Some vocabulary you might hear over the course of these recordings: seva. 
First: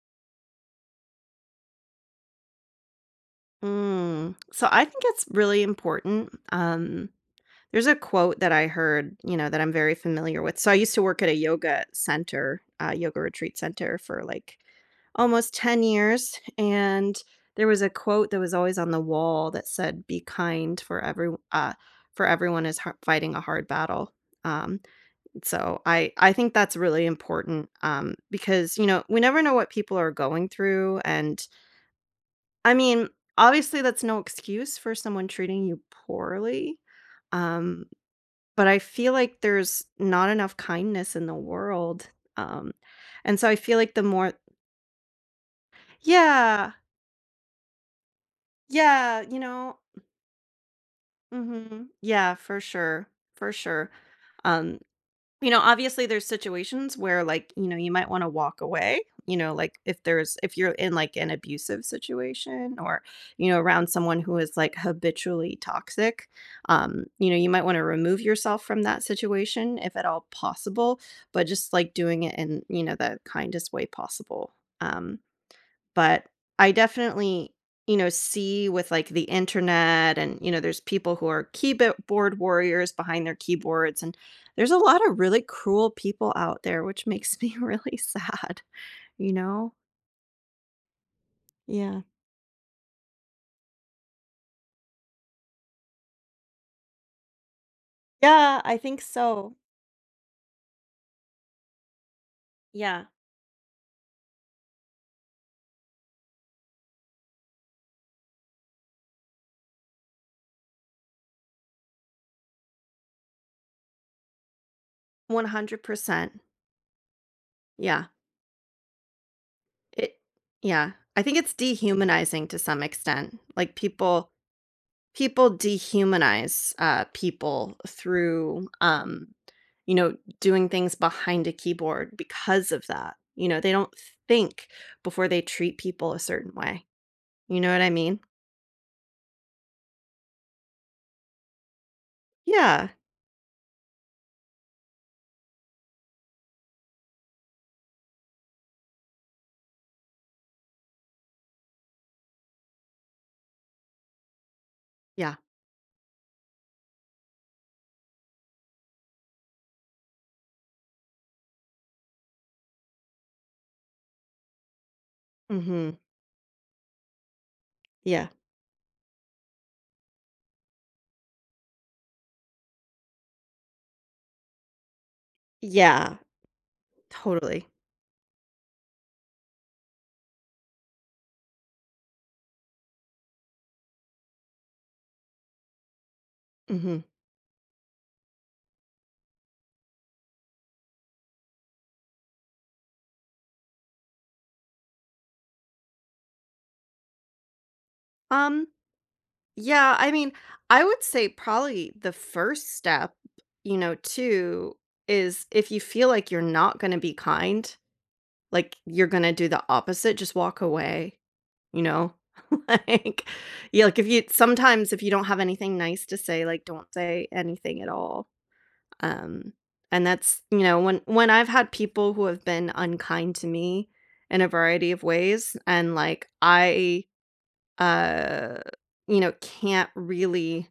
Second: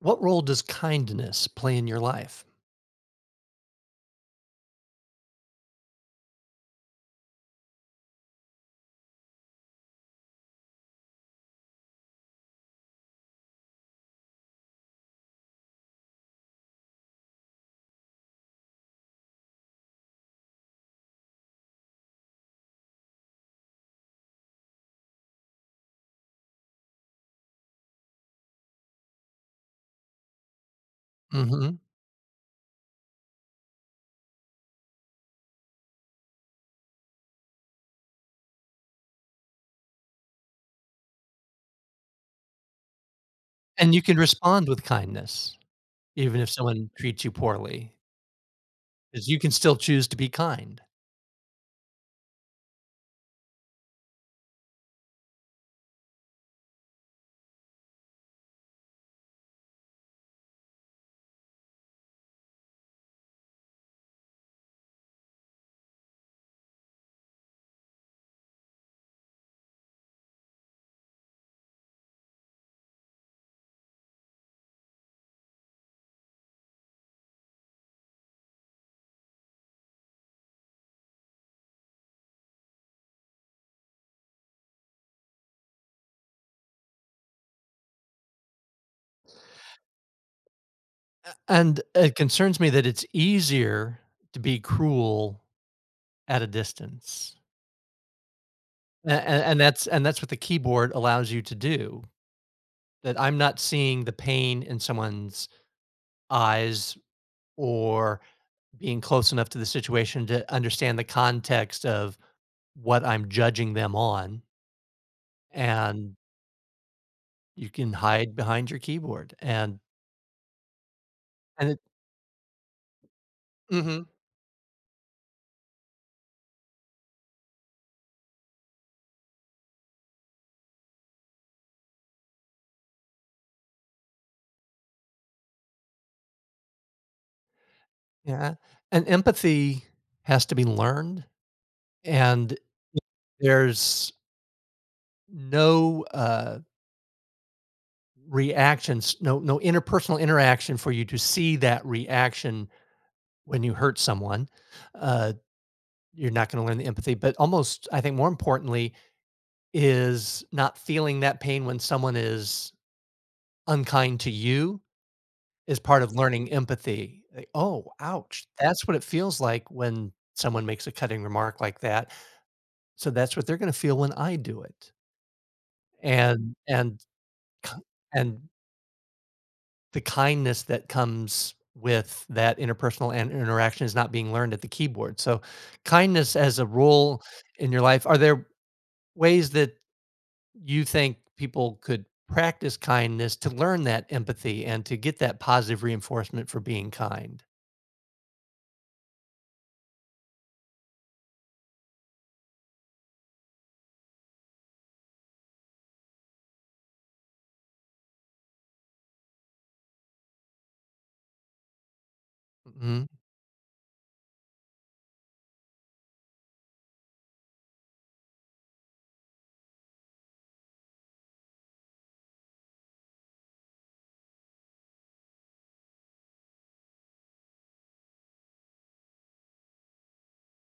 What role does kindness play in your life? Mm. So I think it's really important. There's a quote that I heard, that I'm very familiar with. So I used to work at a yoga center, yoga retreat center for like almost 10 years. And there was a quote that was always on the wall that said, be kind for everyone is fighting a hard battle. Um, so I think that's really important, because, we never know what people are going through. And Mhm, I mean, obviously, that's no excuse for someone treating you poorly, um, but I feel like there's not enough kindness in the world, um, and so I feel like and you the can more. respond with kindness even if Yeah, someone treats you poorly, yeah, because you can still choose to be kind, mhm, yeah, for sure, for sure. um, obviously there's situations where, like, you might wanna walk away, like, if you're in, like, an abusive situation, or, around someone who is, like, habitually toxic. You might wanna remove yourself from that situation if at all possible, but just, like, doing it in, the kindest way possible. Um, but I definitely, see with, like, the internet and, there's people who are keyboard warriors behind their keyboards, and there's a lot of really cruel people out there, which makes me really sad, you know? and Yeah. it concerns me that it's easier to be cruel at a distance, Yeah, I think a so. And that's what the keyboard allows you to do, Yeah, that I'm not seeing the pain in someone's eyes or being close enough to the situation to understand the context of what I'm judging them on, and 100%. you can Yeah. hide behind your keyboard It yeah. I think it's and it dehumanizing to some extent. Like, mhm, people dehumanize, people through, doing things behind a keyboard because of that. They don't think before they treat people a certain way. You know what I mean? yeah, and empathy has to be learned, and Yeah. there's no reactions, no interpersonal interaction for you to see that reaction when you hurt someone, uh, Yeah. you're not gonna learn the empathy, but almost, I think more importantly, is not feeling that pain when someone is unkind to you. Is Mhm. part of learning empathy. Like, "Oh, Yeah. ouch. That's what it feels like when someone makes a cutting remark like that. So that's what they're gonna feel when I do it." Yeah. And and Totally. ki and the kindness that comes with that interpersonal and interaction is not being learned at the keyboard. So kindness as a Mhm. rule in your life, are there ways that you think people could practice kindness to learn that empathy and to get that positive reinforcement for being kind? Um, yeah, I mean, I would say probably the first step, too, is if you feel like you're not gonna be kind, like you're gonna do the opposite, just walk away. You know? Mhm, Like, yeah, like, if you sometimes if you don't have anything nice to say, like, don't say anything at all. Um, and that's, when I've had people who have been unkind to me in a variety of ways, and, like, I, uh, can't really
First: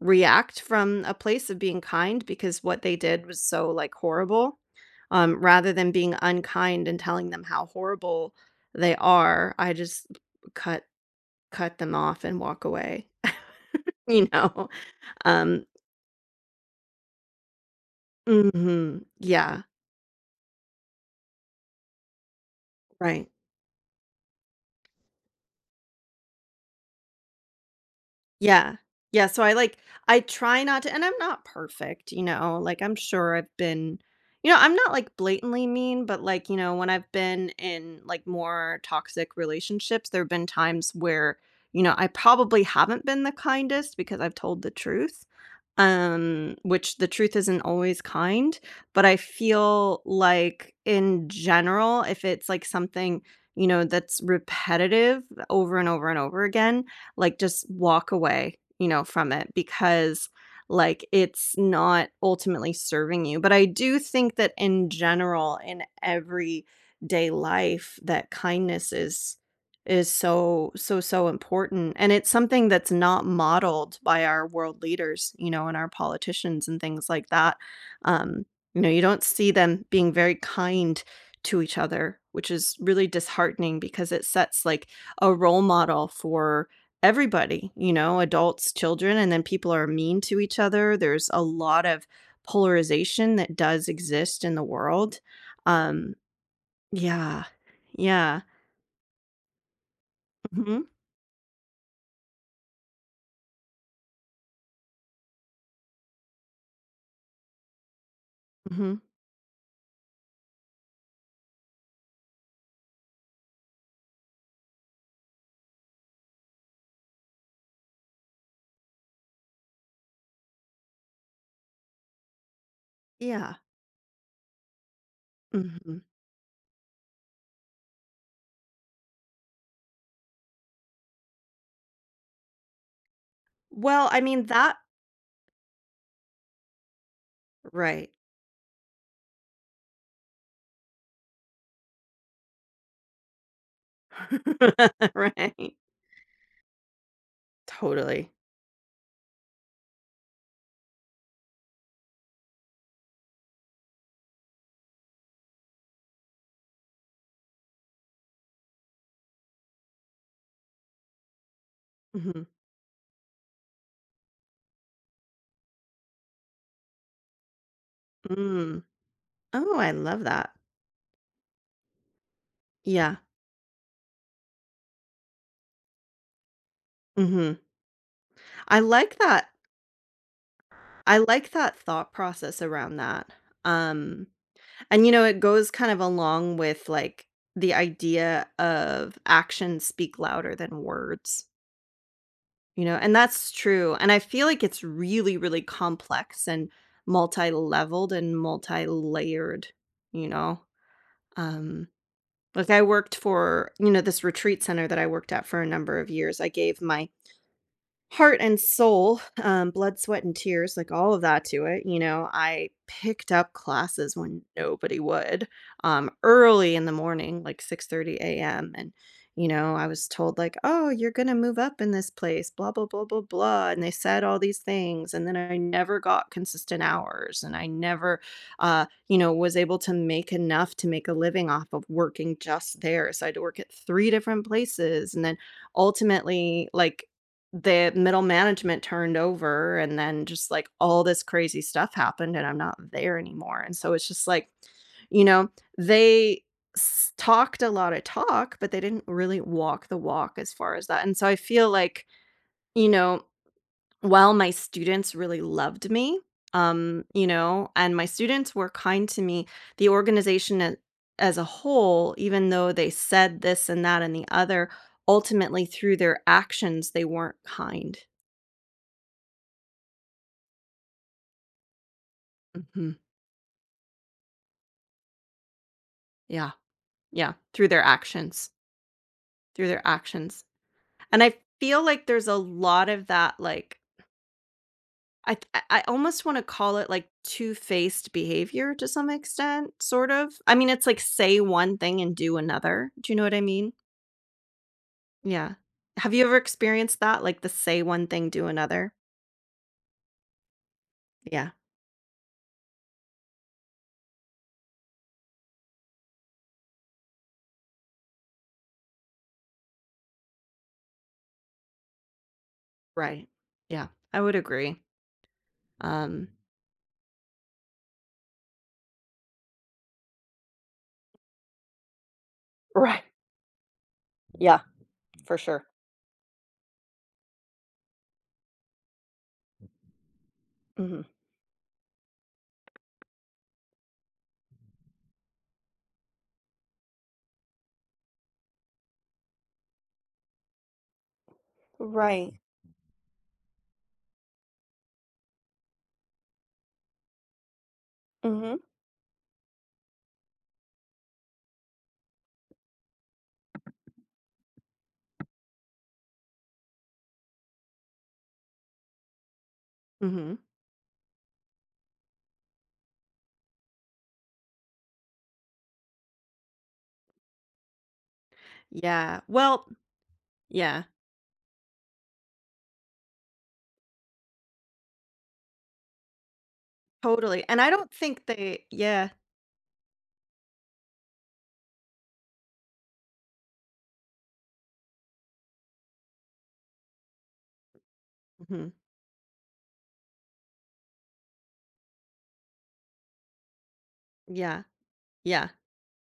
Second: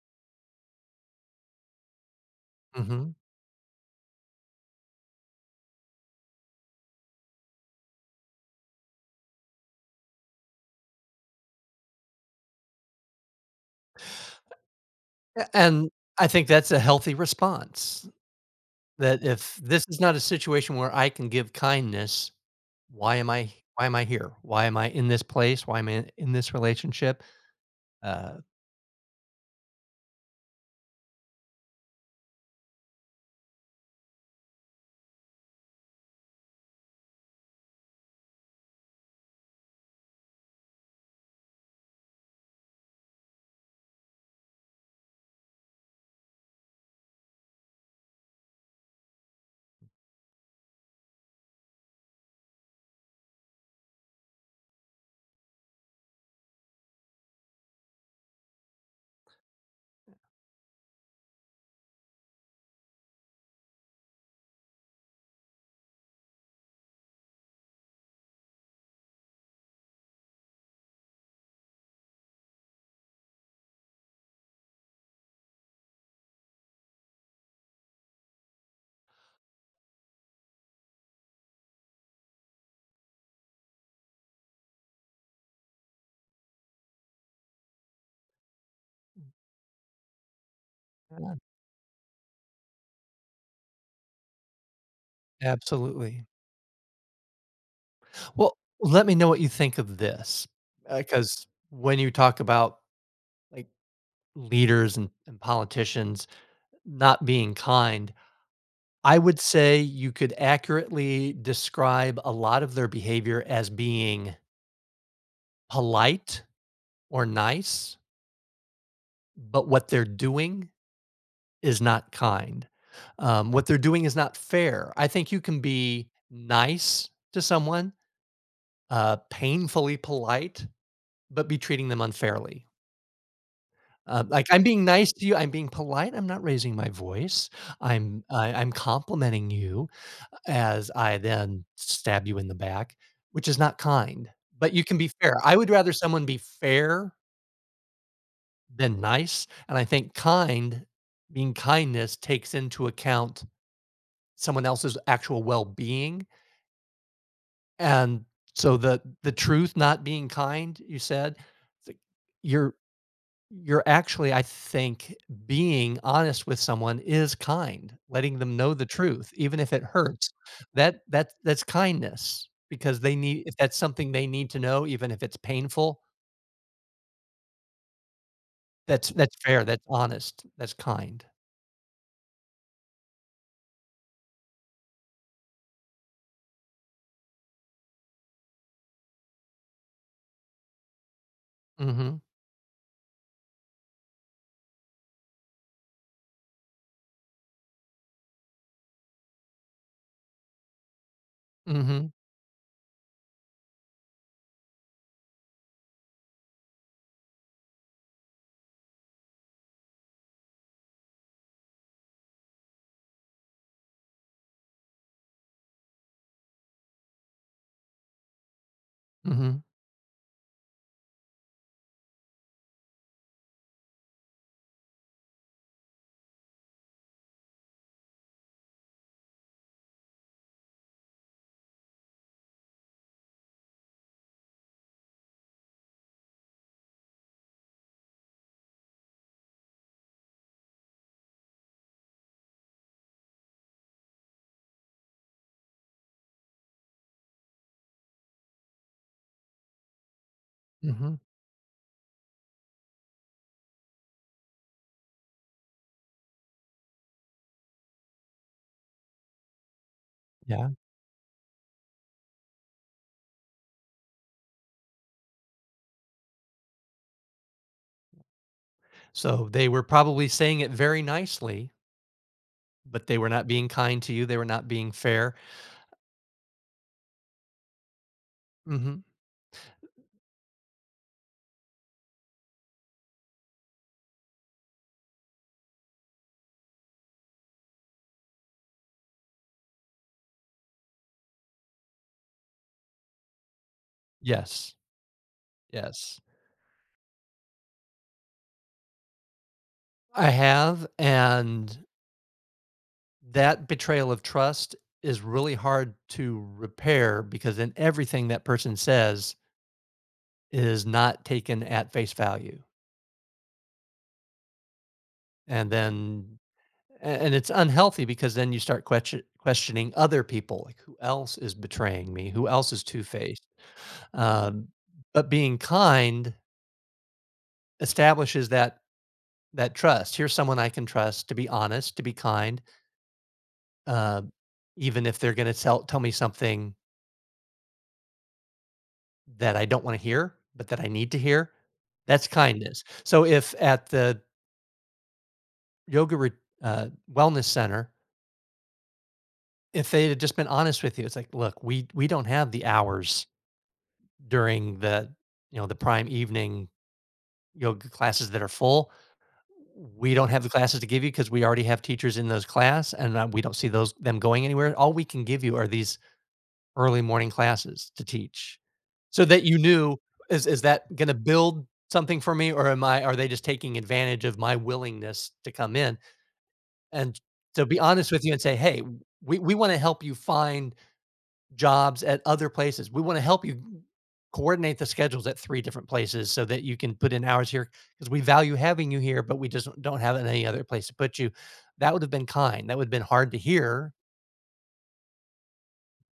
react from a place of being kind because what they mhm, did was so, like, horrible. Rather than being unkind and telling them how horrible they are, I just cut Cut them off and walk away, you know? Um and I think that's a healthy response. mhm, That if yeah, this is not a situation where I can give kindness, right. Why am I here? Why am I in this place? Why am I in this relationship? Uh, Yeah. Yeah, so I, like I try not to, and I'm not perfect, you know? Like, I'm sure I've been, I'm not, like, blatantly mean, but, like, when I've been in, like, more toxic relationships, there have been times where, I probably haven't been the kindest because I've told the truth, which the truth isn't always kind. But I feel like, in general, if it's, like, something, that's repetitive over and over and over again, like just walk away, from it, because like it's not ultimately serving you. But I do think that in general, in everyday life, that kindness is so so so important, and it's something that's not modeled by our world leaders, and our politicians and things like that. um you don't see them being very kind to each other, which is really disheartening because it sets like a role model for everybody, adults, children, and then people are mean to each other. There's yeah, a lot of polarization that does exist in the world. Um, absolutely. yeah, yeah. Well, let me know what you think of this, Hmm. because when you talk about, like, leaders and politicians not being kind, Hmm. I would say you could accurately describe a lot of their behavior as being polite or nice, but what they're doing is not kind. Yeah. What they're doing is not fair. I think you can Hmm. be nice to someone, painfully polite, but be treating them unfairly. Well, I Like mean I'm that, being nice to you, I'm being polite. I'm not raising my voice. right. I'm complimenting you as I then stab you in the back, which is not kind. But you can be fair. I would Right. rather someone be fair Totally. than nice, and I think kind, being kindness, takes into account someone else's actual well-being, and so the truth not being kind you said th- Hmm. you're you're actually I think being honest with someone is kind, letting them know Mm. the truth even if Oh, it I love hurts. that. That's kindness because they Yeah. need, if that's something they need to know even if it's painful, Hmm. I that's like that's that. fair, that's honest, that's I kind. like that thought process around that. Um, And, it goes kind of along with like the idea of actions speak louder than words, Mhm. And that's true. And I feel like it's really, really complex and multi leveled and multi layered, you know. Um, Mhm. like, I worked for, this retreat center that I worked at for a number of years. I gave my heart and soul, blood, sweat, and tears, like all of that to it. You know, I picked up classes when nobody would, early in the morning, like 6:30 a.m. And, Mhm. I was told, like, oh, you're going to move up in this place, blah, blah, blah, blah, blah. And they said all these things. And then I never got consistent hours. And I never, was able to make enough to make a living off of working just there. So I had to work at three different places. And then ultimately like the middle management turned over, and then just, like, all this crazy stuff happened, and I'm not there anymore, and so it's just like, you know, they s talked a lot of talk, but they didn't really walk the walk as far as that, and Mhm. so I feel like, you know, while my students really loved me, and my students were kind to me, the organization Yeah, a as a whole, even though they said this and that and the other, ultimately through their actions, they weren't kind. so they were probably saying it very nicely. Mhm. But they were not being kind to you, they were not being fair? Yeah. Yeah, through their actions, Mhm. through their actions. And I feel like there's a lot of that, like, I th I almost wanna call it, like, two-faced behavior to some extent, sort of. I mean, it's like say one thing and do another. Do you know what I mean? Yes, Yeah. Have yes. you ever experienced that? Like the say one thing, do another? I wow, have, Yeah, and that betrayal of trust is really hard to repair because then everything that person says is not taken at face value, right. Yeah, I would agree. and then Um a and it's unhealthy because then you start questioning other people, like, "Who else is betraying me? Who else is Right. two-faced?" Yeah, Um, but for being sure. kind establishes that. That trust. Here's someone I can Mhm. trust to be honest, to be kind, uh, even if they're going to tell me something that I don't want to hear, but that I need to hear. That's Right. kindness. So if at the yoga re- uh, wellness center, Mhm. if they had just been honest with you, it's like, look, we don't have the hours during the, you know, the prime evening yoga classes that are full. We don't Mhm. have the classes to give you because we already have teachers in those class, and we don't see those them going anywhere. All we can give you are these early morning classes to teach, Yeah. so that you Well, knew, Is that yeah. gonna build something for me, or am I are they just taking advantage of my willingness to come in?" And Totally, and to I be don't honest with think you and say, they "Hey, yeah, we wanna help you find jobs at other places. We wanna help you coordinate the schedules at 3 different places so that you can put in hours here because we value mhm, having you here, but we just don't have any other place to put you." That would've been kind. That would've been hard to hear, yeah, yeah,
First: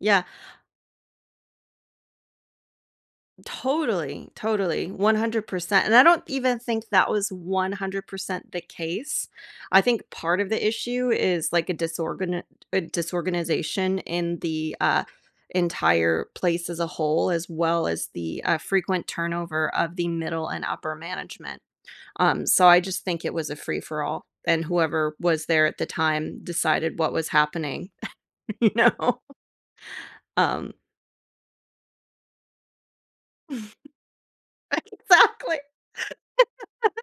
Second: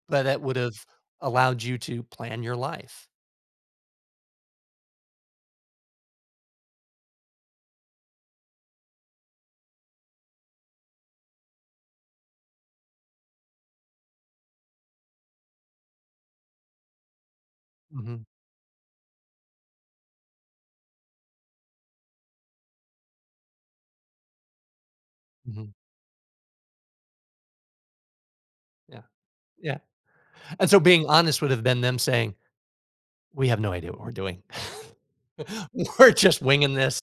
yeah, but that would've allowed you to plan your life. totally, totally, 100%, and I don't even think that was 100% the case. I think part of the issue is, like, a disorganization in the, entire place as a whole, as well as Mhm. the, frequent turnover of the middle and upper management, so I just think it was a free-for-all, and whoever was there Mhm. at the time decided what was happening, you Yeah, know? yeah, and Um so being honest would have been them saying, "We have no idea what we're doing. Exactly. We're just winging this."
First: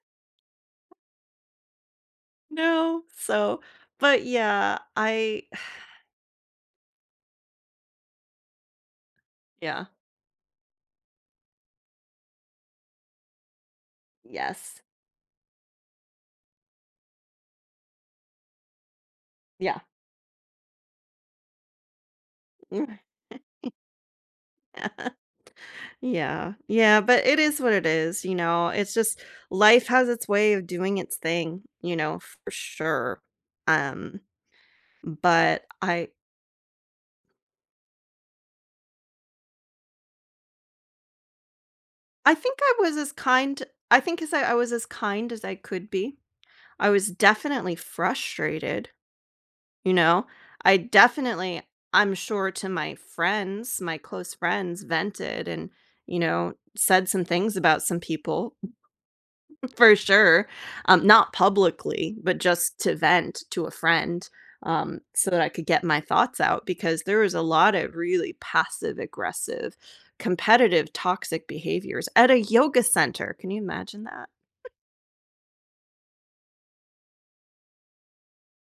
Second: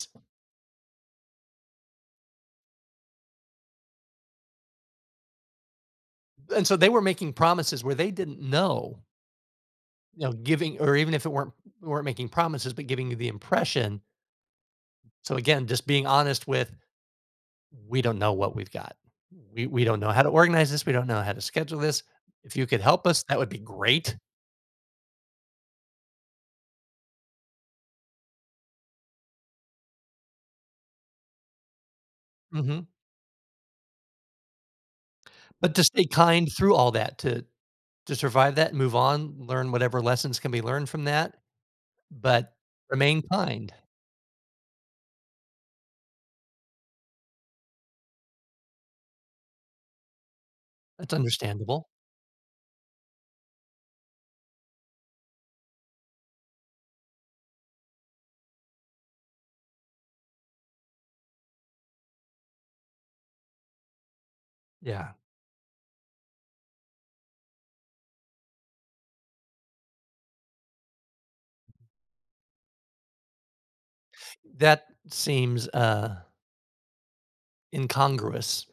No. So, but yeah, I And so they were making promises where they didn't know, yeah. you know, giving, or even if it weren't making promises, but giving you the impression. Yes. So again, just being honest with, "We don't know what we've got. Yeah. We don't know how to organize this. We don't know how to schedule this. If you could help us, that would be great." Yeah. Yeah, but it is what it is, you know? It's just life has its way of doing its thing, for Mhm. sure. Um, but But to stay I kind through all that, to survive that, move on, learn whatever lessons can be learned from that, I but think I was as remain kind. kind. I think, as I was as kind as I could be. I was definitely frustrated. You know, I That's definitely understandable. I'm sure to my friends, my close friends vented, and, said some things about some people for sure. Not publicly, but just to vent to a friend, Yeah. so that I could get my thoughts out because there was a lot of really passive aggressive, competitive, toxic behaviors at a yoga center. Can you imagine that? That seems, incongruous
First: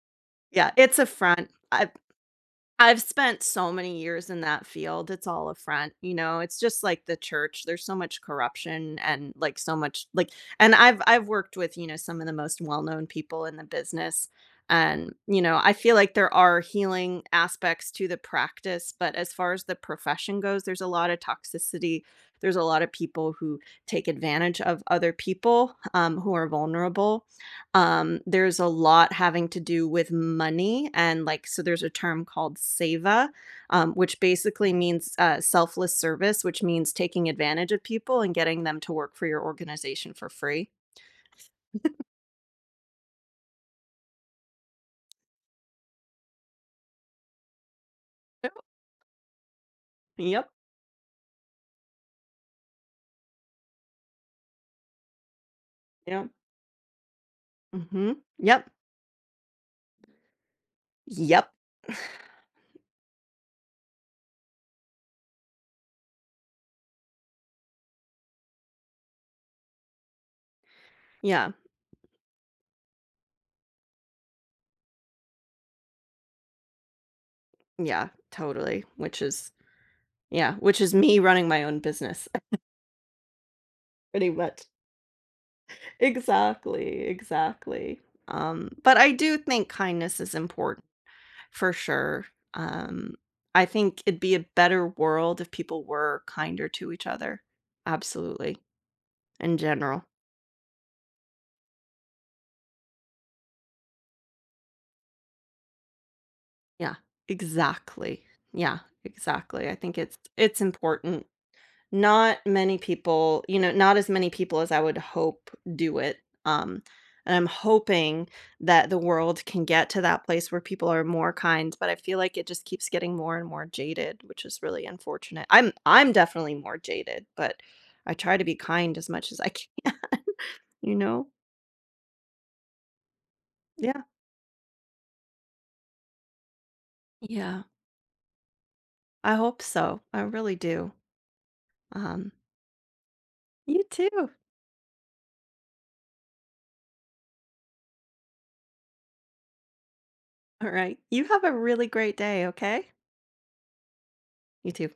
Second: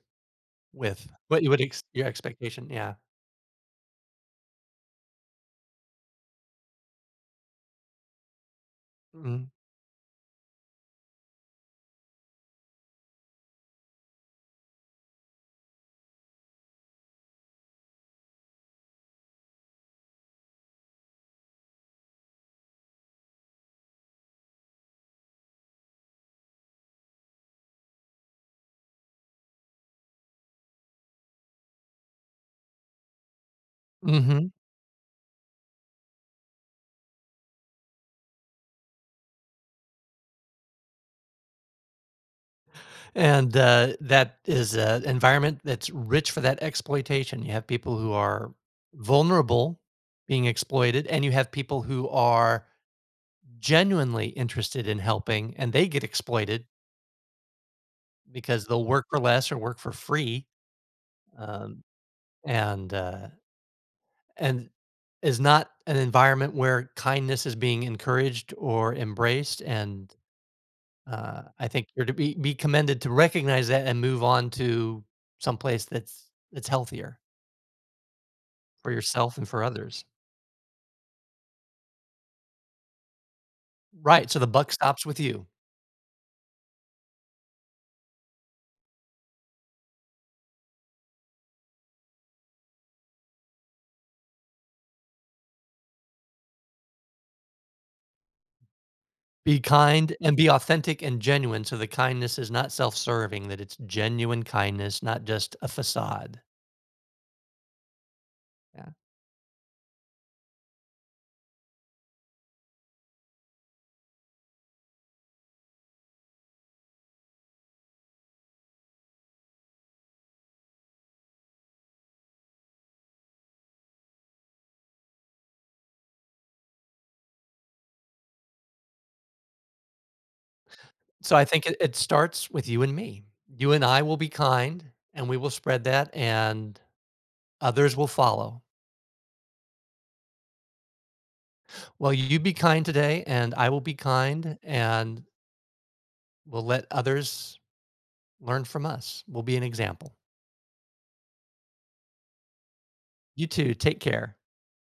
Yeah, it's a with what front. you would ex I your expectation, yeah. I've spent so many years in that field, it's all a front, it's just like the church, there's so much corruption and, Mhm. like, so much like, and I've worked with, some of the most well-known people in the business, and, I feel like there are healing aspects to the practice, but as far as the profession goes, there's a lot of toxicity, there's a lot of people who take advantage of other people, who are vulnerable. There's a lot having to do with money, and like so there's a term called seva, which Mhm. basically means, selfless service, which means taking advantage of people and getting them to work for your organization for free. And, that is an environment that's rich for that exploitation. You have people who Yep. are vulnerable, being Yep. exploited, and you have people who are genuinely interested in helping, and they get Yep. exploited Mhm. because Yep. they'll work for less or work for free, Yep. um, and, uh and is not an environment where kindness is being encouraged or embraced. And Yeah. I think you're to be commended to recognize that and move on to someplace that's healthier Yeah, totally, for yourself and for others. Which is me running my own business pretty Right. So the much. buck stops with you. Exactly, exactly. But I do think kindness is important for sure. Um, I think it'd be a better world if people were kinder to each other. Absolutely. In Be general. kind and be authentic and genuine. So the kindness is not self-serving; that it's genuine kindness, not just a facade. Yeah. Exactly. Yeah, Yeah. exactly. I think it's important. Not many people, you know, not as many people as I would hope do it. Um, and I'm hoping that the world can get to that place where people are more kind, but I feel like it just keeps getting more and more jaded, which is really unfortunate. I'm definitely more jaded, but I try to be kind as much as I can, you know? So I think it starts with you and me. You and I Yeah. will be kind, and we will spread that. And Yeah. others will follow. I hope so. I really do. Well, Um, you be kind today, and I will you be too. kind, and we'll let others learn from us. We'll be an example. All right. You have a really great day, okay? You too. Take care. You too.